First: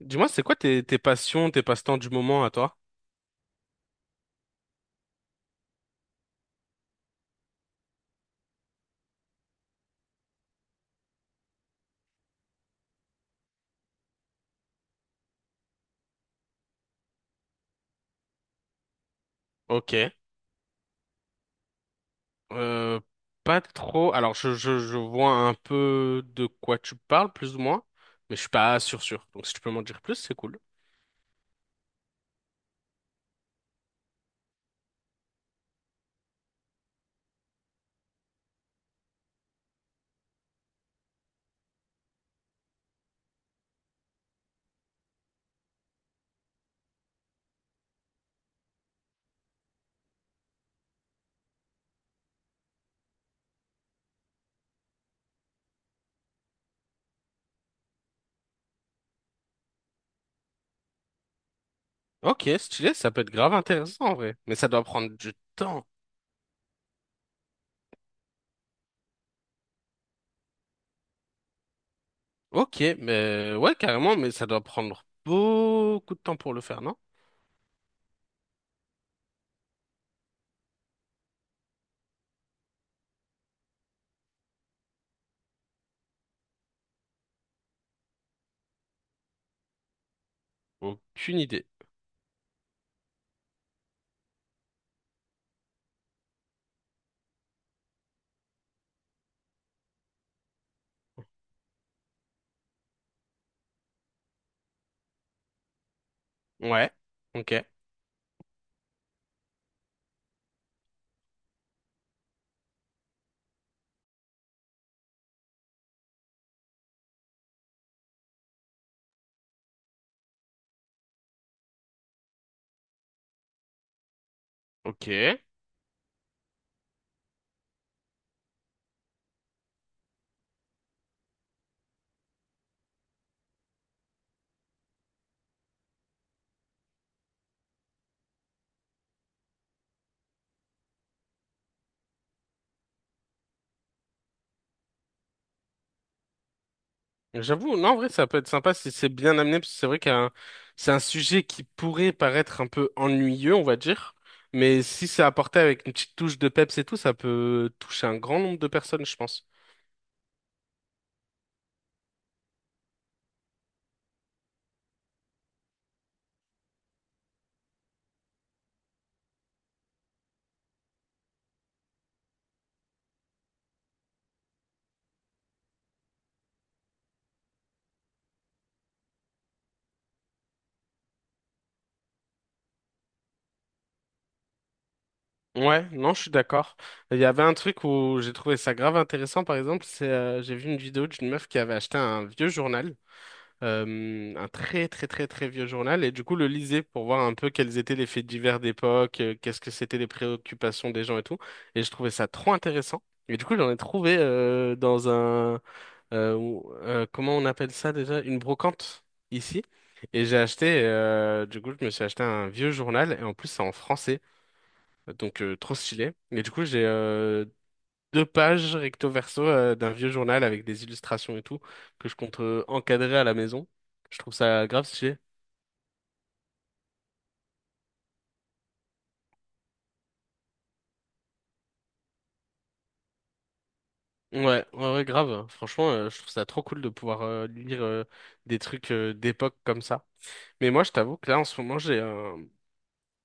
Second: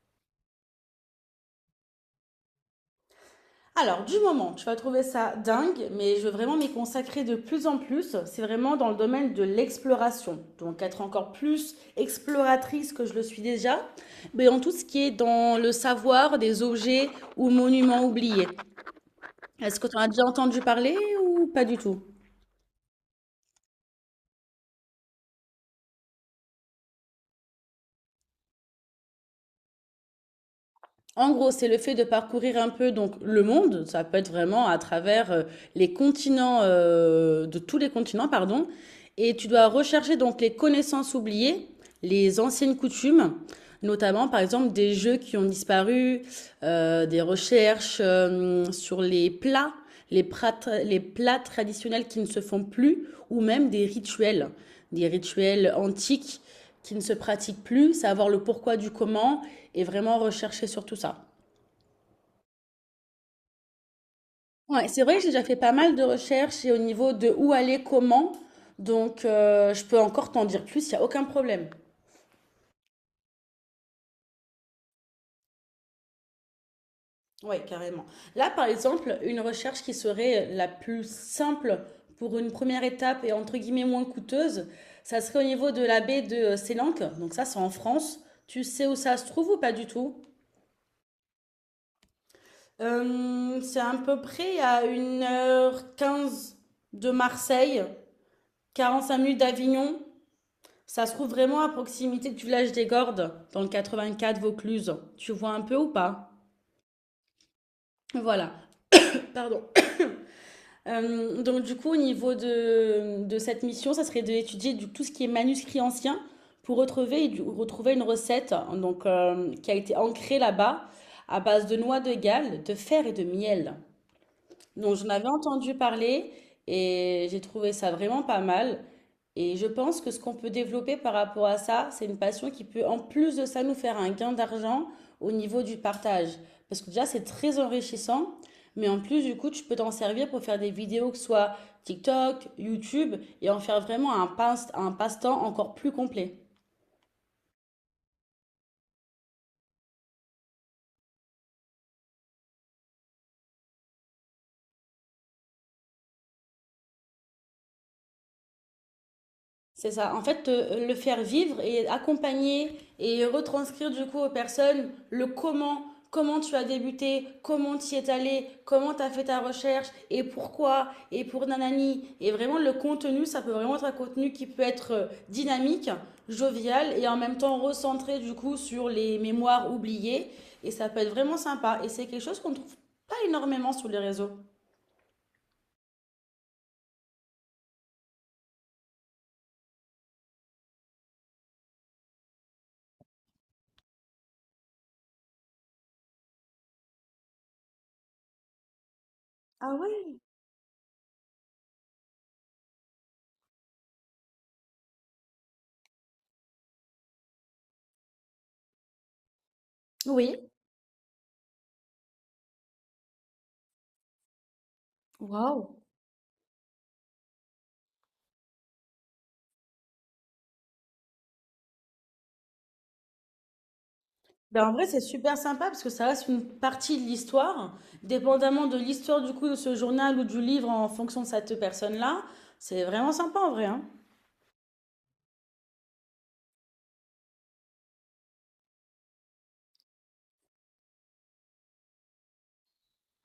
Dis-moi, c'est quoi tes passions, tes passe-temps du moment à toi? Alors, du moment, tu vas trouver ça dingue, mais je veux vraiment m'y consacrer de plus en plus. C'est vraiment dans le domaine de l'exploration. Donc, être encore plus exploratrice que je le suis déjà, mais en tout ce qui est dans le savoir des objets ou monuments oubliés. Est-ce que tu en as Ok. déjà entendu parler ou pas du tout? Euh, pas trop. Alors, je vois un peu de quoi tu parles, plus ou moins, mais je suis pas sûr sûr. Donc, si tu peux m'en dire plus, c'est cool. En gros, c'est le fait de parcourir un peu donc le monde, ça peut être vraiment à travers les continents, de tous les continents, pardon, et tu dois rechercher donc les connaissances oubliées, les anciennes coutumes. Notamment, par exemple, des jeux qui ont disparu, des recherches sur les plats, les plats, les plats traditionnels qui ne se font plus, ou même des rituels antiques qui ne se pratiquent plus, savoir le pourquoi du comment et vraiment rechercher sur tout ça. Ok, stylé, ça peut être grave intéressant en vrai, mais ça doit Ouais, c'est prendre vrai que j'ai du déjà fait pas temps. mal de recherches et au niveau de où aller, comment, donc je peux encore t'en dire plus, il n'y a aucun problème. Ok, mais ouais, carrément, mais ça doit prendre beaucoup de temps pour le faire, non? Oui, carrément. Là, par exemple, une recherche qui serait la plus simple pour une première étape et entre guillemets moins coûteuse, ça serait au niveau de la baie de Sélanque. Donc ça, c'est en France. Tu sais où ça se trouve ou pas du tout? Aucune idée. C'est à peu près à 1h15 de Marseille, 45 minutes d'Avignon. Ça se trouve vraiment à proximité du village des Gordes, dans le 84 Vaucluse. Tu vois un peu ou pas? Ouais, ok, Voilà. Pardon. Donc du coup, au niveau de cette mission, ça serait d'étudier tout ce qui est manuscrit ancien pour retrouver, retrouver une recette hein, donc, qui a été ancrée là-bas à base de noix de Galles, de fer et de miel. Donc j'en avais ok. entendu parler et j'ai trouvé ça vraiment pas mal. Et je pense que ce qu'on peut développer par rapport à ça, c'est une passion qui peut, en plus de ça, nous faire un gain d'argent au niveau du partage. Parce que déjà, c'est très enrichissant. Mais en plus, du coup, tu peux t'en servir pour faire des vidéos, que ce soit TikTok, YouTube, et en faire vraiment un passe-temps encore plus complet. J'avoue, non, en vrai, ça peut être sympa si c'est bien amené, parce que c'est vrai qu'un c'est un sujet qui pourrait paraître un peu ennuyeux, on va dire, mais si c'est apporté avec une petite touche de peps et tout, ça peut toucher un grand nombre de personnes, je pense. C'est ça. En fait, le faire vivre et accompagner et retranscrire du coup aux personnes le comment tu as débuté, comment tu y es allé, comment tu as fait ta recherche et pourquoi et pour nanani. Et vraiment, le contenu, ça peut vraiment être un contenu qui peut être dynamique, jovial et en même temps recentré du coup sur les mémoires oubliées. Et ça peut être vraiment sympa. Et c'est quelque chose qu'on ne trouve pas énormément sur les réseaux. Ouais, non, je suis d'accord. Il y avait un truc où j'ai trouvé ça grave intéressant, par exemple, c'est j'ai vu une vidéo d'une meuf qui avait acheté un vieux journal un très très très très vieux journal et du coup le lisais pour voir un peu quels étaient les faits divers d'époque, qu'est-ce que Ah c'était les ouais? préoccupations des gens et tout. Et je trouvais ça trop intéressant. Et du coup j'en ai trouvé dans un comment on appelle ça déjà? Une brocante ici. Et j'ai Oui. acheté du coup je me suis acheté un vieux journal et en plus c'est en français donc Waouh! trop stylé. Et du coup j'ai deux pages recto verso d'un vieux journal avec des illustrations et tout, que je compte encadrer à la maison. Je trouve Ben, ça en grave vrai, c'est stylé. super sympa parce que ça reste une partie de l'histoire. Dépendamment de l'histoire du coup de ce journal ou du livre en fonction de cette personne-là, c'est vraiment sympa en vrai, hein. Ouais, ouais, ouais, grave. Franchement, je trouve ça trop cool de pouvoir lire des trucs d'époque comme ça. Mais moi, je t'avoue que là, en ce moment, j'ai un...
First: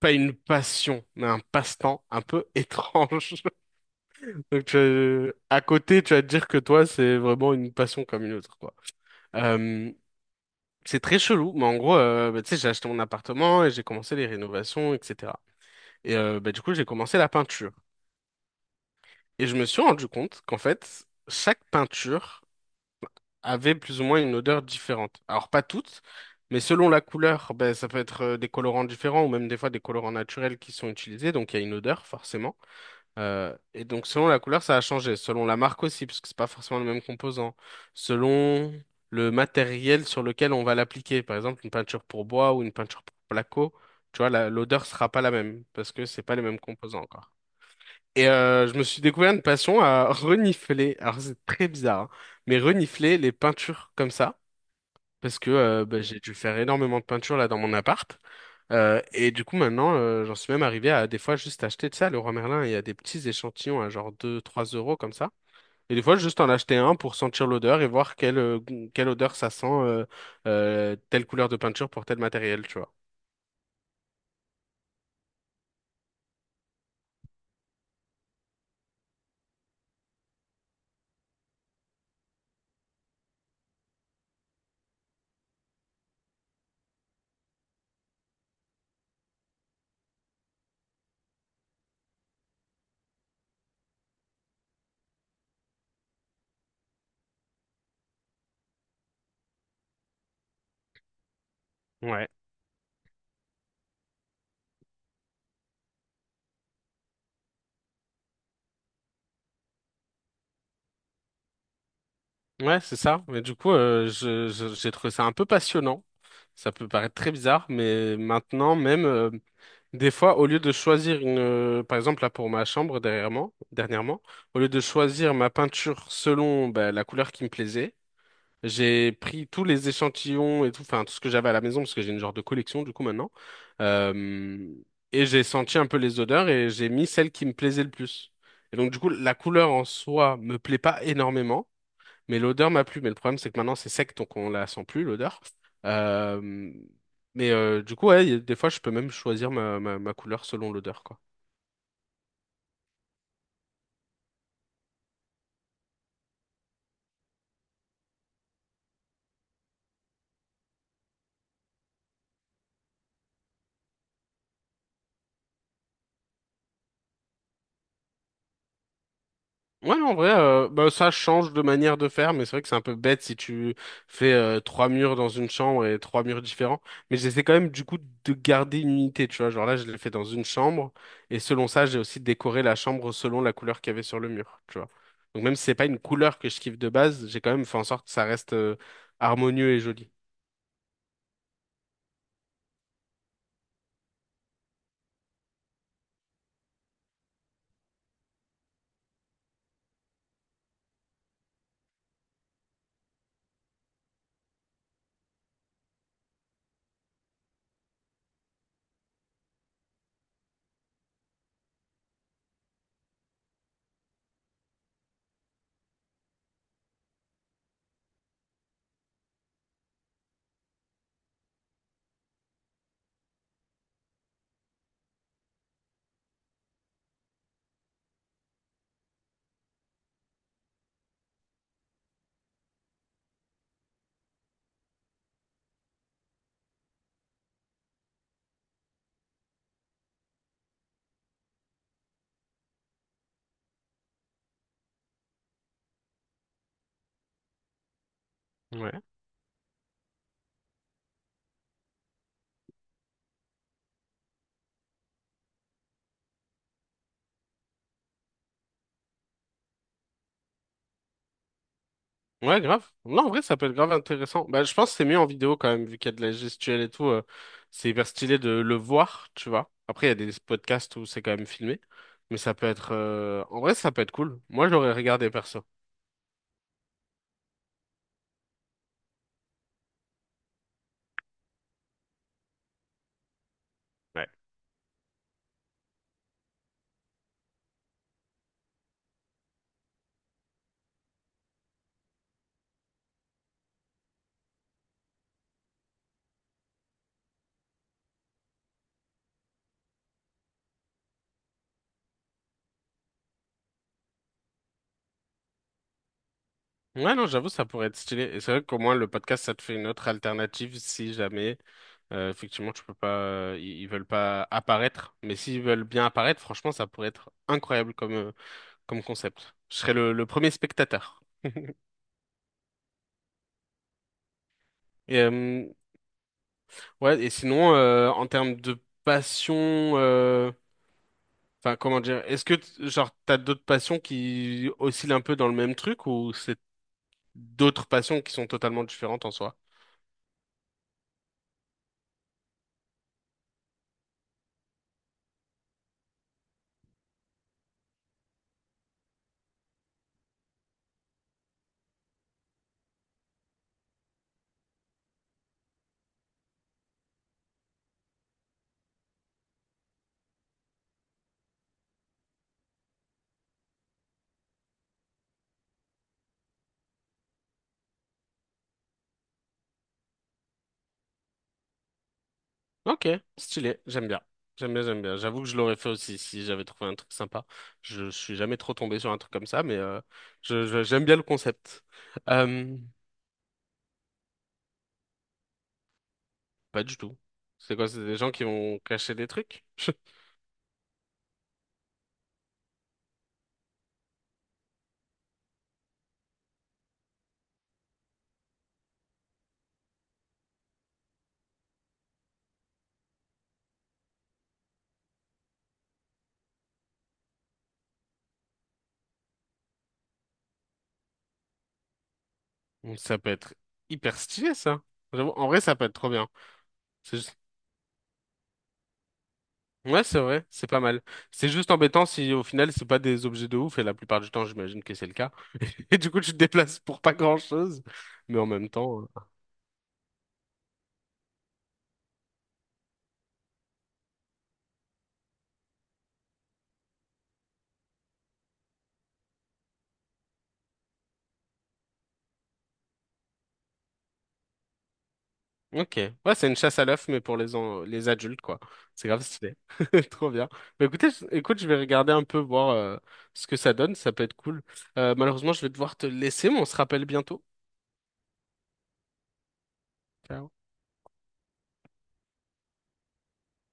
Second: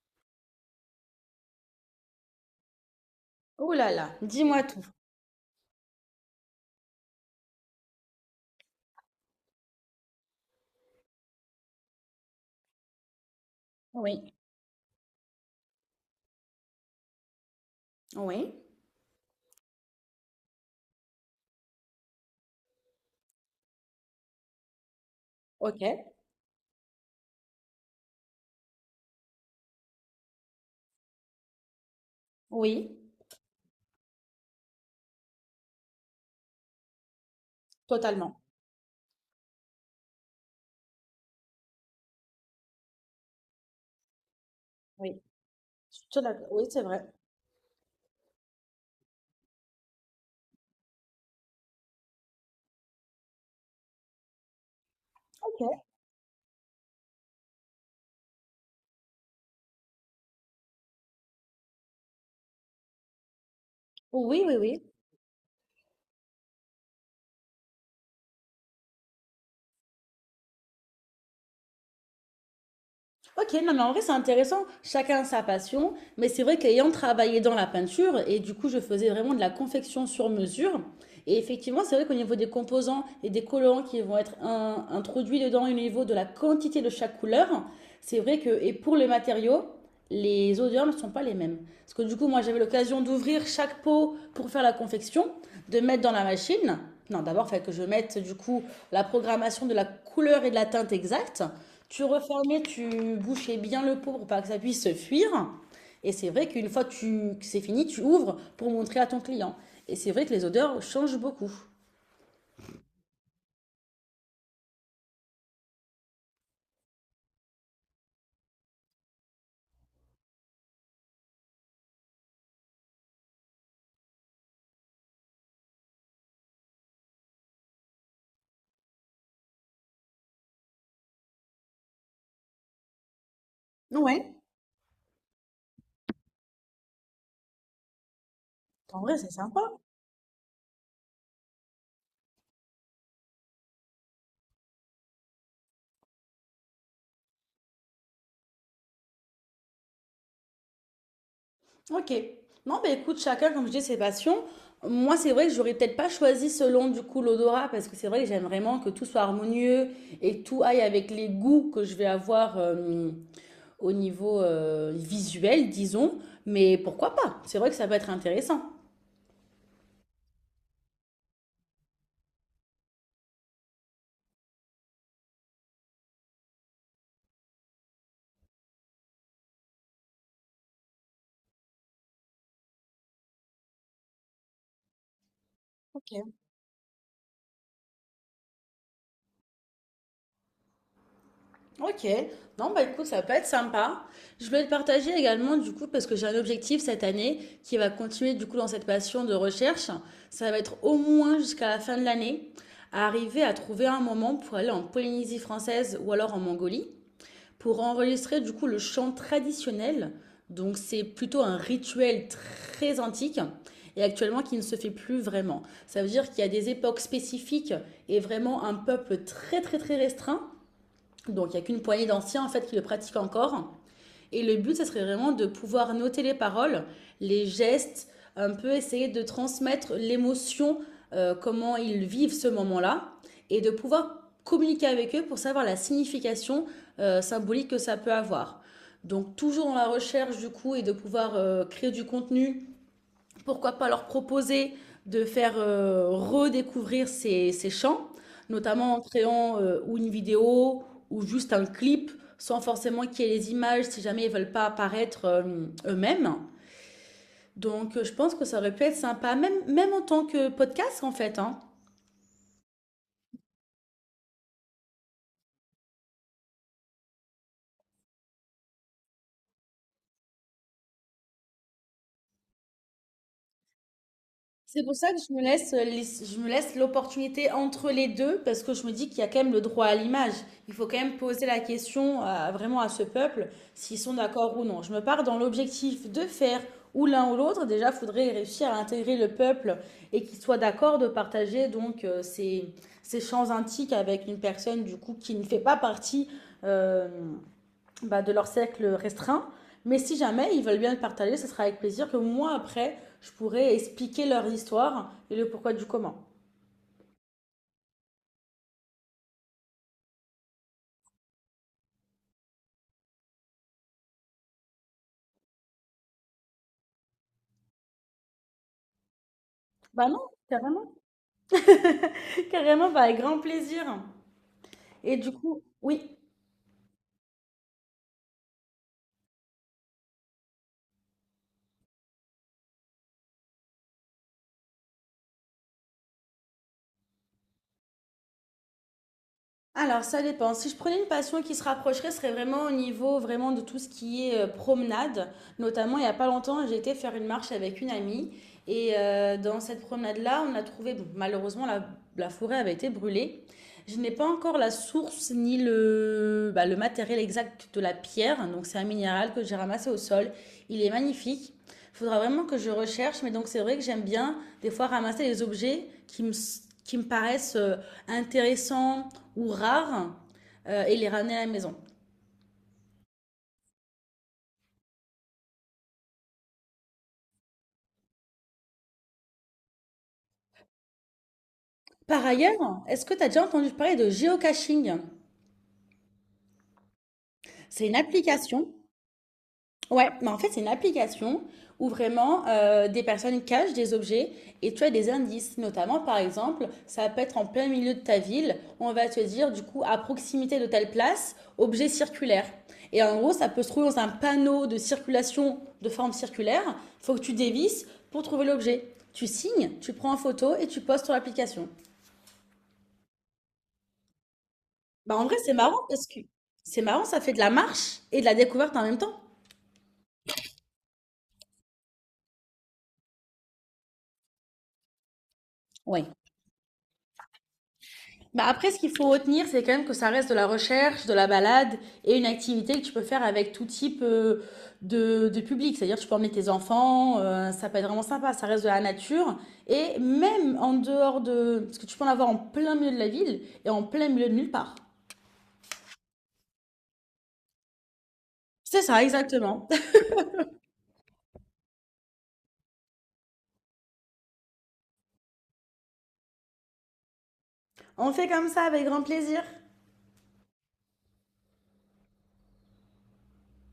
pas une passion, mais un passe-temps un peu étrange. Oh là là, dis-moi Donc, tu tout. vas- à côté, tu vas te dire que toi, c'est vraiment une passion comme une autre, quoi. Euh, c'est très chelou, mais en gros, bah, tu sais, j'ai acheté mon appartement et j'ai commencé les Oui, rénovations, etc. Et bah, du coup, j'ai commencé la peinture. oui, Et je me suis rendu compte qu'en fait, chaque peinture avait plus ou moins une odeur différente. Alors, pas ok, toutes, mais selon la couleur, ben ça peut être des colorants différents ou même des fois des colorants naturels qui sont utilisés. Donc, il y a une odeur, forcément. oui, Et donc, selon la couleur, ça a changé. Selon la marque aussi, parce que c'est pas forcément le même composant. totalement. Selon le matériel sur lequel on va l'appliquer. Par exemple, une peinture pour bois ou une peinture pour placo, tu vois, la- l'odeur sera Oui, pas la même parce que c'est pas les mêmes oui, c'est composants vrai. encore. Et je me suis découvert une passion à renifler, alors c'est très bizarre, hein, mais renifler les peintures comme ça, parce que Ok. bah, j'ai dû faire énormément de peintures là dans mon appart. Et du coup maintenant, j'en suis même arrivé à des fois juste acheter, tu sais, à Leroy Merlin, il y a des petits échantillons à genre deux, Oui, oui, trois oui. euros comme ça. Et des fois juste en acheter un pour sentir l'odeur et voir quelle odeur ça sent, telle couleur de peinture pour tel matériel, tu vois. Ok, non, mais en vrai, c'est intéressant. Chacun sa passion. Mais c'est vrai qu'ayant travaillé dans la peinture, et du coup, je faisais vraiment de la confection sur mesure. Et effectivement, c'est vrai qu'au niveau des composants et des colorants qui vont être introduits dedans, au niveau de la quantité de chaque couleur, c'est vrai que, et pour les matériaux, les odeurs ne sont pas les mêmes. Parce que du coup, moi, j'avais l'occasion d'ouvrir chaque pot pour faire la confection, de mettre dans la machine. Non, d'abord, il fallait que je mette, du coup, la programmation de la couleur et de la teinte exacte. Tu Ouais. refermais, tu bouchais bien le pot pour pas que ça puisse se fuir. Et c'est vrai qu'une fois que c'est fini, tu ouvres pour montrer à ton client. Et c'est vrai que les odeurs changent beaucoup. Ouais, c'est ça. Mais du coup, j'ai trouvé ça un peu passionnant. Ça peut paraître très bizarre, mais maintenant même, des fois, au lieu de choisir par exemple là pour ma chambre derrière moi, dernièrement, au lieu de choisir ma peinture selon bah, la couleur qui me plaisait, j'ai pris tous les échantillons et tout, enfin tout ce que j'avais à la maison parce que j'ai une genre de collection du coup maintenant, Ouais. Euh, et j'ai senti un peu les odeurs et j'ai mis celle qui me plaisait le plus. Et donc du En coup, vrai, c'est la sympa. couleur en soi me plaît pas énormément. Mais l'odeur m'a plu. Mais le problème, c'est que maintenant, c'est sec, donc on la sent plus, l'odeur. Euh, mais du coup, ouais, y a- des fois, je peux même choisir ma couleur selon l'odeur, quoi. Ok. Non, mais écoute, chacun, comme je dis, ses passions. Moi, c'est vrai que j'aurais peut-être pas choisi selon du coup l'odorat parce que c'est vrai que j'aime vraiment que tout soit harmonieux et que tout aille avec les goûts que je vais avoir au niveau visuel, disons. Mais pourquoi pas? C'est vrai que ça peut être intéressant. Ouais, non, en vrai, bah, ça change de manière de faire, mais c'est vrai que c'est un peu bête si tu fais trois murs dans une chambre et trois murs différents. Mais j'essaie quand même, du coup, de garder une unité, tu vois. Genre là, je l'ai fait dans une chambre, et selon ça, j'ai aussi décoré la chambre selon la couleur qu'il y avait sur le mur, tu vois. Donc même si c'est pas une couleur que je kiffe de base, j'ai quand même fait en sorte que ça reste harmonieux et joli. Ok, non bah écoute, ça peut être sympa. Je voulais le partager également du coup parce que j'ai un objectif cette année qui va continuer du coup dans cette passion de recherche. Ça va être au moins jusqu'à la fin de l'année à arriver à trouver un moment pour aller en Polynésie française ou alors en Mongolie pour enregistrer du coup le chant traditionnel. Donc c'est plutôt un rituel très antique et actuellement qui ne se fait plus vraiment. Ça veut dire qu'il y a des époques spécifiques et vraiment un peuple très très très restreint donc il n'y a qu'une poignée d'anciens en fait qui le pratiquent encore. Et le but, ça serait vraiment de pouvoir noter les paroles, les gestes, un peu essayer de transmettre l'émotion, comment ils vivent ce moment-là, et de pouvoir communiquer avec eux pour savoir la signification symbolique que ça peut avoir. Donc toujours dans la recherche du coup et de pouvoir créer du contenu, pourquoi pas leur proposer de faire redécouvrir ces chants, notamment Ouais. en créant ou une vidéo ou juste un clip, sans forcément qu'il y ait les images si jamais ils veulent pas apparaître eux-mêmes. Donc je pense que ça aurait pu être sympa, même, même en tant que podcast en fait, hein. Ouais, grave. Non, en vrai, ça peut être grave intéressant. Bah, je pense que c'est mieux en vidéo quand même, vu qu'il y a de la gestuelle et tout. C'est hyper stylé de le voir, tu vois. Après, il y a des podcasts où c'est quand même filmé. Mais ça peut être... En vrai, ça peut être cool. Moi, C'est j'aurais pour ça que regardé je me perso. laisse, je me laisse l'opportunité entre les deux parce que je me dis qu'il y a quand même le droit à l'image. Il faut quand même poser la question vraiment à ce peuple s'ils sont Ouais. d'accord ou non. Je me pars dans l'objectif de faire ou l'un ou l'autre. Déjà, il faudrait réussir à intégrer le peuple et qu'il soit d'accord de partager donc ces champs antiques avec une personne du coup qui ne fait pas partie euh, de leur cercle restreint. Mais si jamais ils veulent bien le partager, ce sera avec plaisir que moi, après, je pourrai expliquer leur histoire et le pourquoi du comment. Ouais, non, j'avoue, ça pourrait être stylé. Et c'est vrai qu'au moins, le podcast, ça te fait une autre alternative si jamais... effectivement, tu peux pas... Ils veulent pas apparaître. Mais s'ils veulent bien apparaître, franchement, ça pourrait être incroyable comme, comme concept. Je serais Bah le non, le premier carrément. spectateur. Carrément, bah, avec grand plaisir. Et Et, du coup, oui. ouais, et sinon, en termes de passion, euh, enfin, comment dire, est-ce que genre, t'as d'autres passions qui oscillent un peu dans le même truc ou c'est d'autres passions qui sont totalement différentes en soi? Alors ça dépend. Si je prenais une passion qui se rapprocherait, ce serait vraiment au niveau vraiment de tout ce qui est promenade. Notamment, il n'y a pas longtemps, j'ai été faire une marche avec une amie. Et dans cette promenade-là, on a trouvé, bon, malheureusement, la forêt avait été brûlée. Je n'ai pas encore la source ni le, bah, le matériel exact de la pierre. Donc c'est un minéral que j'ai ramassé au sol. Il est magnifique. Il faudra vraiment que je recherche, mais donc c'est vrai que j'aime bien des fois ramasser les objets qui me paraissent intéressants ou rares et les ramener à la maison. Ok, stylé, j'aime bien. J'aime bien, j'aime bien. J'avoue que je l'aurais fait aussi si j'avais trouvé un truc sympa. Je suis jamais trop tombé sur un truc comme ça, mais j'aime bien le concept. Par Euh, ailleurs, est-ce que tu as déjà entendu parler de géocaching? pas du tout. C'est C'est quoi? une C'est des gens qui application. vont cacher des trucs? Ouais, mais en fait, c'est une application où vraiment des personnes cachent des objets et tu as des indices. Notamment, par exemple, ça peut être en plein milieu de ta ville, on va te dire du coup à proximité de telle place, objet circulaire. Et en gros, ça peut se trouver dans un panneau de circulation de forme circulaire. Il faut que tu dévisses pour trouver l'objet. Tu signes, tu prends en photo et tu postes sur l'application. Donc, ça peut être hyper stylé, ça. Bah en J'avoue, vrai, en c'est vrai, ça marrant peut être parce trop que bien. c'est marrant, C'est ça fait juste- de la marche et de la découverte en même temps. Ouais, c'est vrai, c'est pas mal. C'est juste embêtant si au final, c'est pas des objets de ouf, et la plupart du temps, j'imagine que c'est le cas. Et Oui. du coup, tu te déplaces pour pas grand-chose. Mais Bah en même après, ce qu'il temps. faut retenir, c'est quand même que ça reste de la recherche, de la balade et une activité que tu peux faire avec tout type de public. C'est-à-dire, tu peux emmener tes enfants, ça peut être vraiment sympa, ça reste de la nature. Et même en dehors de... Parce que tu peux en avoir en plein milieu de la ville et en plein milieu de nulle part. Ok. Ouais, c'est une chasse à l'œuf, mais pour les adultes, quoi. C'est ça, C'est grave stylé. exactement. Trop bien. Bah, écoute, je vais regarder un peu, voir ce que ça donne. Ça peut être cool. Malheureusement, je vais devoir te laisser, mais on se rappelle bientôt. On fait comme ça avec grand plaisir. Ciao.